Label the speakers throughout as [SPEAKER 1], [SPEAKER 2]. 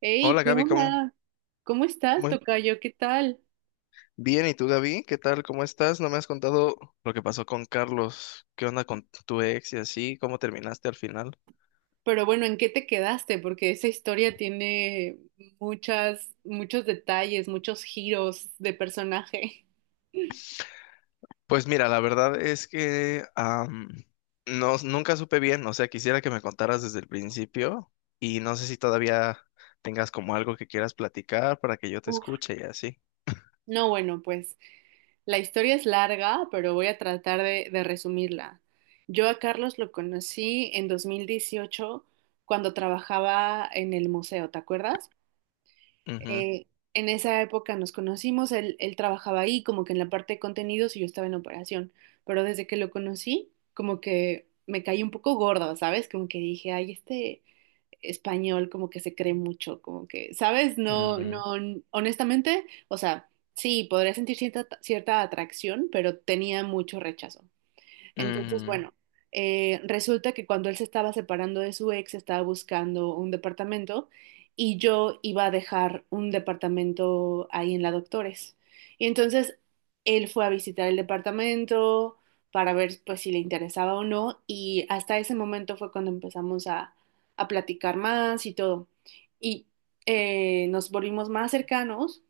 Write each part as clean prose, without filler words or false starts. [SPEAKER 1] Hey,
[SPEAKER 2] Hola
[SPEAKER 1] ¿qué
[SPEAKER 2] Gaby, ¿cómo?
[SPEAKER 1] onda? ¿Cómo estás,
[SPEAKER 2] Muy
[SPEAKER 1] tocayo? ¿Qué tal?
[SPEAKER 2] bien, ¿y tú Gaby? ¿Qué tal? ¿Cómo estás? No me has contado lo que pasó con Carlos. ¿Qué onda con tu ex y así? ¿Cómo terminaste al final?
[SPEAKER 1] Pero bueno, ¿en qué te quedaste? Porque esa historia tiene muchos detalles, muchos giros de personaje.
[SPEAKER 2] Pues mira, la verdad es que no, nunca supe bien, o sea, quisiera que me contaras desde el principio y no sé si todavía tengas como algo que quieras platicar para que yo te
[SPEAKER 1] Uf.
[SPEAKER 2] escuche y así.
[SPEAKER 1] No, bueno, pues la historia es larga, pero voy a tratar de resumirla. Yo a Carlos lo conocí en 2018 cuando trabajaba en el museo, ¿te acuerdas?
[SPEAKER 2] Ujú,
[SPEAKER 1] Eh, en esa época nos conocimos, él trabajaba ahí como que en la parte de contenidos y yo estaba en operación, pero desde que lo conocí como que me caí un poco gorda, ¿sabes? Como que dije, ay, este español como que se cree mucho, como que, ¿sabes? No, no,
[SPEAKER 2] ujú,
[SPEAKER 1] honestamente, o sea, sí, podría sentir cierta atracción, pero tenía mucho rechazo. Entonces,
[SPEAKER 2] ujú,
[SPEAKER 1] bueno, resulta que cuando él se estaba separando de su ex, estaba buscando un departamento y yo iba a dejar un departamento ahí en la Doctores. Y entonces él fue a visitar el departamento para ver pues si le interesaba o no y hasta ese momento fue cuando empezamos a platicar más y todo. Y nos volvimos más cercanos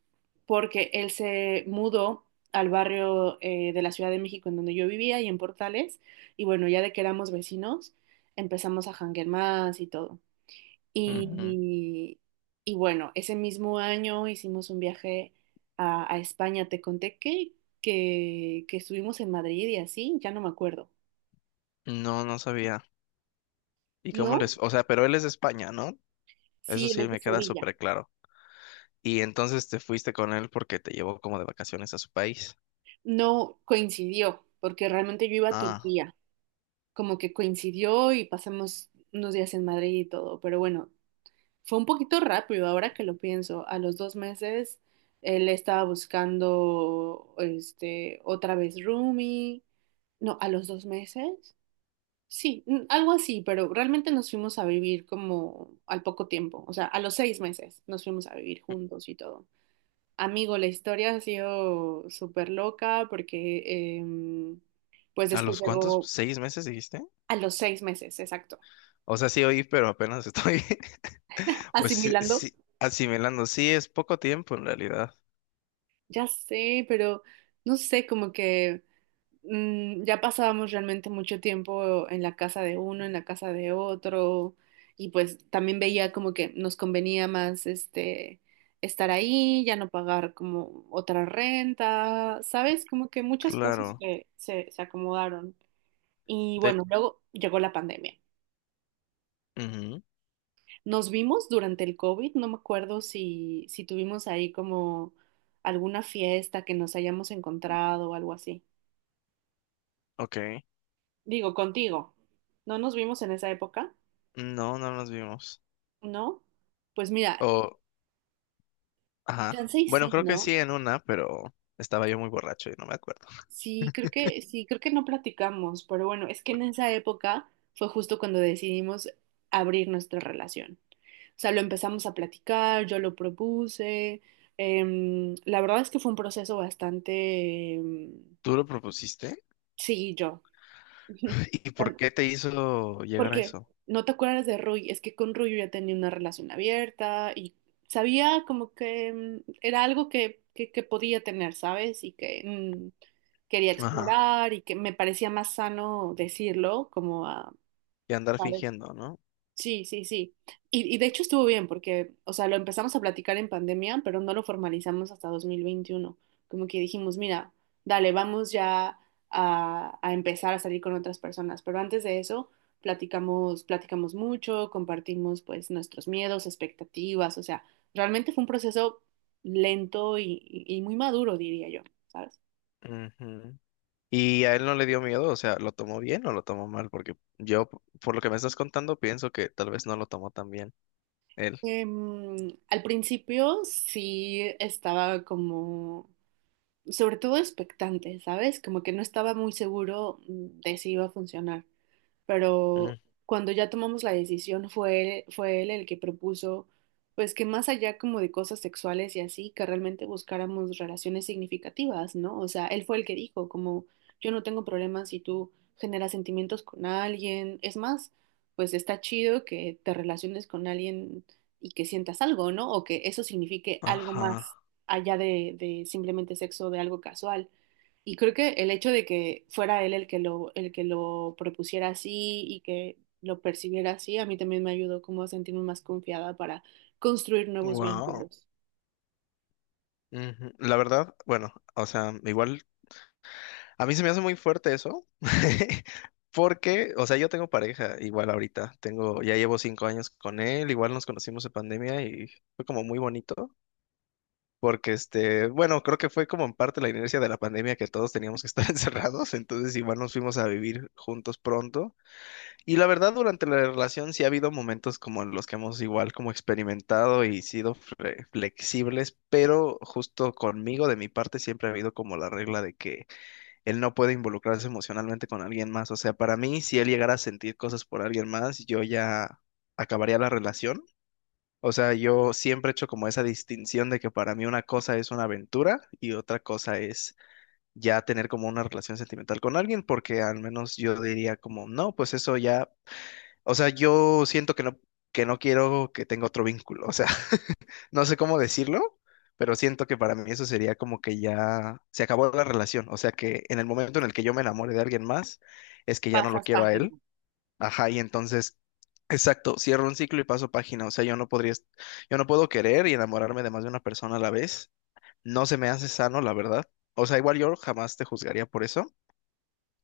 [SPEAKER 1] porque él se mudó al barrio de la Ciudad de México en donde yo vivía y en Portales. Y bueno, ya de que éramos vecinos, empezamos a janguear más y todo.
[SPEAKER 2] ujú.
[SPEAKER 1] Y, y bueno, ese mismo año hicimos un viaje a España. Te conté que, que estuvimos en Madrid y así, ya no me acuerdo.
[SPEAKER 2] No, no sabía. ¿Y cómo
[SPEAKER 1] ¿No?
[SPEAKER 2] les...? O sea, pero él es de España, ¿no? Eso
[SPEAKER 1] Sí, él
[SPEAKER 2] sí
[SPEAKER 1] es de
[SPEAKER 2] me queda
[SPEAKER 1] Sevilla.
[SPEAKER 2] súper claro. Y entonces te fuiste con él porque te llevó como de vacaciones a su país.
[SPEAKER 1] No coincidió, porque realmente yo iba a
[SPEAKER 2] Ah,
[SPEAKER 1] Turquía. Como que coincidió y pasamos unos días en Madrid y todo. Pero bueno, fue un poquito rápido ahora que lo pienso. A los dos meses él estaba buscando este otra vez roomie. No, a los 2 meses. Sí, algo así, pero realmente nos fuimos a vivir como al poco tiempo. O sea, a los 6 meses nos fuimos a vivir juntos y todo. Amigo, la historia ha sido súper loca porque pues
[SPEAKER 2] ¿a
[SPEAKER 1] después
[SPEAKER 2] los cuántos?
[SPEAKER 1] llegó
[SPEAKER 2] ¿Seis meses dijiste?
[SPEAKER 1] a los 6 meses, exacto.
[SPEAKER 2] O sea, sí oí, pero apenas estoy, pues sí,
[SPEAKER 1] Asimilando.
[SPEAKER 2] sí, asimilando. Sí, es poco tiempo en realidad.
[SPEAKER 1] Ya sé, pero no sé, como que, ya pasábamos realmente mucho tiempo en la casa de uno, en la casa de otro, y pues también veía como que nos convenía más este estar ahí, ya no pagar como otra renta, ¿sabes? Como que muchas cosas
[SPEAKER 2] Claro.
[SPEAKER 1] que se acomodaron. Y
[SPEAKER 2] De...
[SPEAKER 1] bueno, luego llegó la pandemia.
[SPEAKER 2] ujú.
[SPEAKER 1] Nos vimos durante el COVID, no me acuerdo si tuvimos ahí como alguna fiesta que nos hayamos encontrado o algo así.
[SPEAKER 2] Ok.
[SPEAKER 1] Digo, contigo. ¿No nos vimos en esa época?
[SPEAKER 2] No, no nos vimos.
[SPEAKER 1] ¿No? Pues mira,
[SPEAKER 2] O, ajá.
[SPEAKER 1] chance y
[SPEAKER 2] Bueno,
[SPEAKER 1] sí,
[SPEAKER 2] creo que sí
[SPEAKER 1] ¿no?
[SPEAKER 2] en una, pero estaba yo muy borracho y no me acuerdo.
[SPEAKER 1] Sí, creo que no platicamos, pero bueno, es que en esa época fue justo cuando decidimos abrir nuestra relación. O sea, lo empezamos a platicar, yo lo propuse. La verdad es que fue un proceso bastante,
[SPEAKER 2] ¿Tú lo propusiste?
[SPEAKER 1] sí, yo.
[SPEAKER 2] ¿Y por
[SPEAKER 1] Tam-
[SPEAKER 2] qué te hizo llegar a
[SPEAKER 1] Porque
[SPEAKER 2] eso?
[SPEAKER 1] no te acuerdas de Rui, es que con Rui yo ya tenía una relación abierta y sabía como que era algo que podía tener, ¿sabes? Y que quería
[SPEAKER 2] Ajá.
[SPEAKER 1] explorar y que me parecía más sano decirlo, como a,
[SPEAKER 2] Y andar
[SPEAKER 1] ¿sabes?
[SPEAKER 2] fingiendo, ¿no?
[SPEAKER 1] Sí, sí, sí. Y de hecho estuvo bien porque, o sea, lo empezamos a platicar en pandemia, pero no lo formalizamos hasta 2021. Como que dijimos, mira, dale, vamos ya a empezar a salir con otras personas. Pero antes de eso, platicamos mucho, compartimos pues nuestros miedos, expectativas. O sea, realmente fue un proceso lento y muy maduro, diría yo, ¿sabes?
[SPEAKER 2] Ujú. Y a él no le dio miedo, o sea, ¿lo tomó bien o lo tomó mal? Porque yo, por lo que me estás contando, pienso que tal vez no lo tomó tan bien él.
[SPEAKER 1] Al principio sí estaba como sobre todo expectante, ¿sabes? Como que no estaba muy seguro de si iba a funcionar
[SPEAKER 2] Mm.
[SPEAKER 1] pero cuando ya tomamos la decisión fue él el que propuso, pues que más allá como de cosas sexuales y así, que realmente buscáramos relaciones significativas, ¿no? O sea, él fue el que dijo, como yo no tengo problemas si tú generas sentimientos con alguien, es más, pues está chido que te relaciones con alguien y que sientas algo, ¿no? O que eso signifique algo más
[SPEAKER 2] Ajá.
[SPEAKER 1] allá de simplemente sexo, de algo casual. Y creo que el hecho de que fuera él el que lo propusiera así y que lo percibiera así, a mí también me ayudó como a sentirme más confiada para construir nuevos
[SPEAKER 2] Wow.
[SPEAKER 1] vínculos.
[SPEAKER 2] La verdad, bueno, o sea, igual, a mí se me hace muy fuerte eso, porque, o sea, yo tengo pareja igual ahorita, tengo, ya llevo 5 años con él, igual nos conocimos en pandemia y fue como muy bonito, porque este, bueno, creo que fue como en parte la inercia de la pandemia que todos teníamos que estar encerrados, entonces igual nos fuimos a vivir juntos pronto. Y la verdad, durante la relación sí ha habido momentos como en los que hemos igual como experimentado y sido flexibles, pero justo conmigo, de mi parte, siempre ha habido como la regla de que él no puede involucrarse emocionalmente con alguien más. O sea, para mí, si él llegara a sentir cosas por alguien más, yo ya acabaría la relación. O sea, yo siempre he hecho como esa distinción de que para mí una cosa es una aventura y otra cosa es ya tener como una relación sentimental con alguien, porque al menos yo diría como, no, pues eso ya, o sea, yo siento que no quiero que tenga otro vínculo. O sea, no sé cómo decirlo, pero siento que para mí eso sería como que ya se acabó la relación. O sea, que en el momento en el que yo me enamore de alguien más, es que ya no lo
[SPEAKER 1] Pasas
[SPEAKER 2] quiero a él.
[SPEAKER 1] página.
[SPEAKER 2] Ajá, y entonces, exacto, cierro un ciclo y paso página. O sea, yo no podría, yo no puedo querer y enamorarme de más de una persona a la vez. No se me hace sano, la verdad. O sea, igual yo jamás te juzgaría por eso,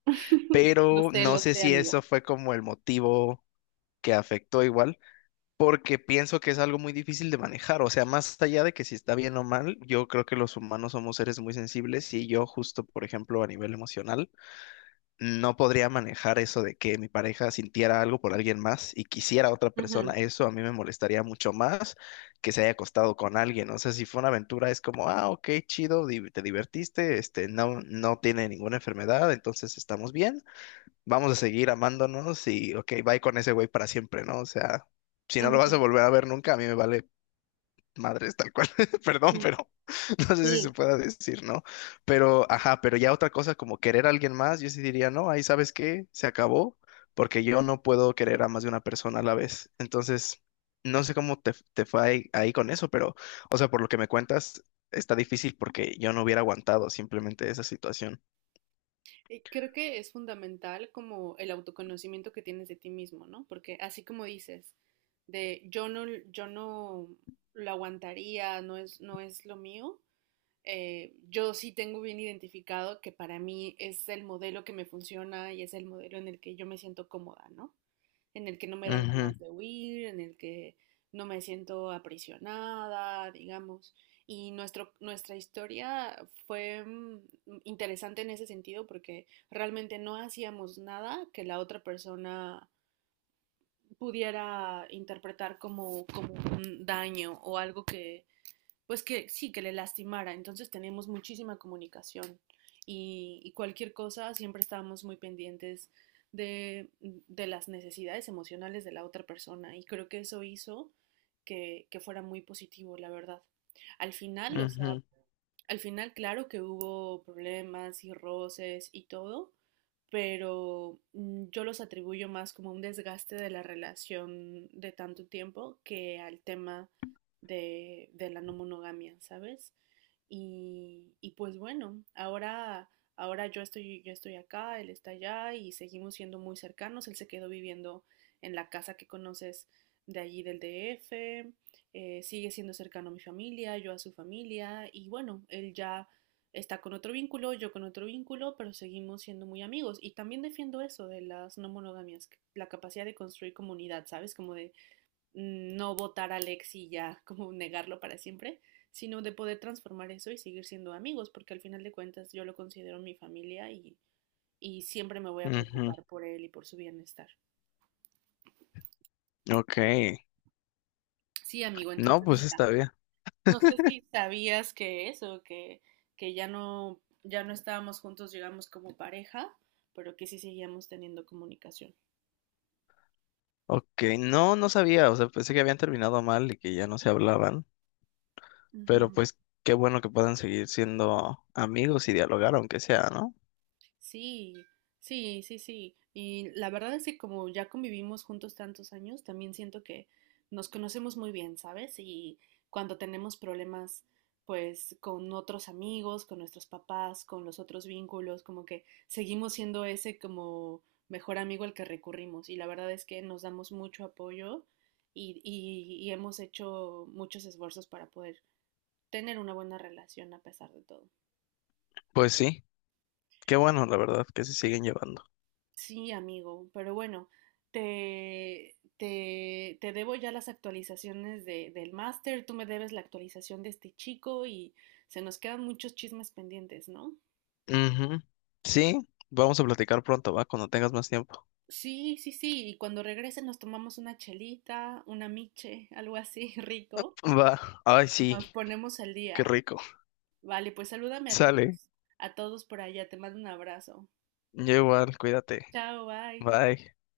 [SPEAKER 2] pero no
[SPEAKER 1] Lo
[SPEAKER 2] sé
[SPEAKER 1] sé,
[SPEAKER 2] si
[SPEAKER 1] amigo.
[SPEAKER 2] eso fue como el motivo que afectó igual porque pienso que es algo muy difícil de manejar. O sea, más allá de que si está bien o mal, yo creo que los humanos somos seres muy sensibles y yo justo, por ejemplo, a nivel emocional, no podría manejar eso de que mi pareja sintiera algo por alguien más y quisiera a otra
[SPEAKER 1] Ujú,
[SPEAKER 2] persona. Eso a mí me molestaría mucho más que se haya acostado con alguien. O sea, si fue una aventura, es como, ah, ok, chido, te divertiste, este, no, no tiene ninguna enfermedad, entonces estamos bien, vamos a seguir amándonos y, ok, bye con ese güey para siempre, ¿no? O sea, si no lo vas a
[SPEAKER 1] ujú,
[SPEAKER 2] volver a ver nunca, a mí me vale madres tal cual. Perdón,
[SPEAKER 1] ujú.
[SPEAKER 2] pero no sé si se
[SPEAKER 1] Sí.
[SPEAKER 2] pueda decir, ¿no? Pero, ajá, pero ya otra cosa como querer a alguien más, yo sí diría, no, ahí sabes qué, se acabó, porque yo no puedo querer a más de una persona a la vez. Entonces, no sé cómo te fue ahí con eso, pero, o sea, por lo que me cuentas, está difícil porque yo no hubiera aguantado simplemente esa situación.
[SPEAKER 1] Y creo que es fundamental como el autoconocimiento que tienes de ti mismo, ¿no? Porque así como dices, de yo no lo aguantaría, no es lo mío, yo sí tengo bien identificado que para mí es el modelo que me funciona y es el modelo en el que yo me siento cómoda, ¿no? En el que no me dan
[SPEAKER 2] Ujú,
[SPEAKER 1] ganas de huir, en el que no me siento aprisionada, digamos. Y nuestro, nuestra historia fue interesante en ese sentido porque realmente no hacíamos nada que la otra persona pudiera interpretar como un daño o algo que, pues que sí, que le lastimara. Entonces tenemos muchísima comunicación y cualquier cosa siempre estábamos muy pendientes de las necesidades emocionales de la otra persona y creo que eso hizo que fuera muy positivo, la verdad. Al final, o sea,
[SPEAKER 2] ujú,
[SPEAKER 1] al final, claro que hubo problemas y roces y todo, pero yo los atribuyo más como un desgaste de la relación de tanto tiempo que al tema de la no monogamia, ¿sabes? Y pues bueno, ahora yo estoy acá, él está allá y seguimos siendo muy cercanos. Él se quedó viviendo en la casa que conoces de allí del DF sigue siendo cercano a mi familia, yo a su familia y bueno, él ya está con otro vínculo, yo con otro vínculo, pero seguimos siendo muy amigos. Y también defiendo eso de las no monogamias, la capacidad de construir comunidad, ¿sabes? Como de no votar a Alex y ya, como negarlo para siempre, sino de poder transformar eso y seguir siendo amigos, porque al final de cuentas yo lo considero mi familia y siempre me voy a
[SPEAKER 2] ujú.
[SPEAKER 1] preocupar por él y por su bienestar.
[SPEAKER 2] Ok,
[SPEAKER 1] Sí, amigo,
[SPEAKER 2] no,
[SPEAKER 1] entonces
[SPEAKER 2] pues
[SPEAKER 1] mira,
[SPEAKER 2] está bien.
[SPEAKER 1] no sé si sabías que eso, que ya no estábamos juntos, digamos, como pareja, pero que sí seguíamos teniendo comunicación.
[SPEAKER 2] Ok, no, no sabía, o sea, pensé que habían terminado mal y que ya no se hablaban, pero
[SPEAKER 1] Ujú.
[SPEAKER 2] pues qué bueno que puedan seguir siendo amigos y dialogar, aunque sea, ¿no?
[SPEAKER 1] Sí, sí, sí, sí. Y la verdad es que como ya convivimos juntos tantos años, también siento que nos conocemos muy bien, ¿sabes? Y cuando tenemos problemas, pues con otros amigos, con nuestros papás, con los otros vínculos, como que seguimos siendo ese como mejor amigo al que recurrimos. Y la verdad es que nos damos mucho apoyo y hemos hecho muchos esfuerzos para poder tener una buena relación a pesar de todo.
[SPEAKER 2] Pues sí, qué bueno, la verdad, que se siguen llevando.
[SPEAKER 1] Sí, amigo, pero bueno, te debo ya las actualizaciones del máster, tú me debes la actualización de este chico y se nos quedan muchos chismes pendientes, ¿no?
[SPEAKER 2] Ujú. Sí, vamos a platicar pronto, va, cuando tengas más tiempo.
[SPEAKER 1] Sí, sí, sí, y cuando regrese nos tomamos una chelita, una miche, algo así rico,
[SPEAKER 2] Va, ay, sí,
[SPEAKER 1] nos ponemos al
[SPEAKER 2] qué
[SPEAKER 1] día.
[SPEAKER 2] rico.
[SPEAKER 1] Vale, pues salúdame
[SPEAKER 2] Sale,
[SPEAKER 1] a todos por allá, te mando un abrazo.
[SPEAKER 2] yo igual, cuídate,
[SPEAKER 1] Chao, bye.
[SPEAKER 2] bye.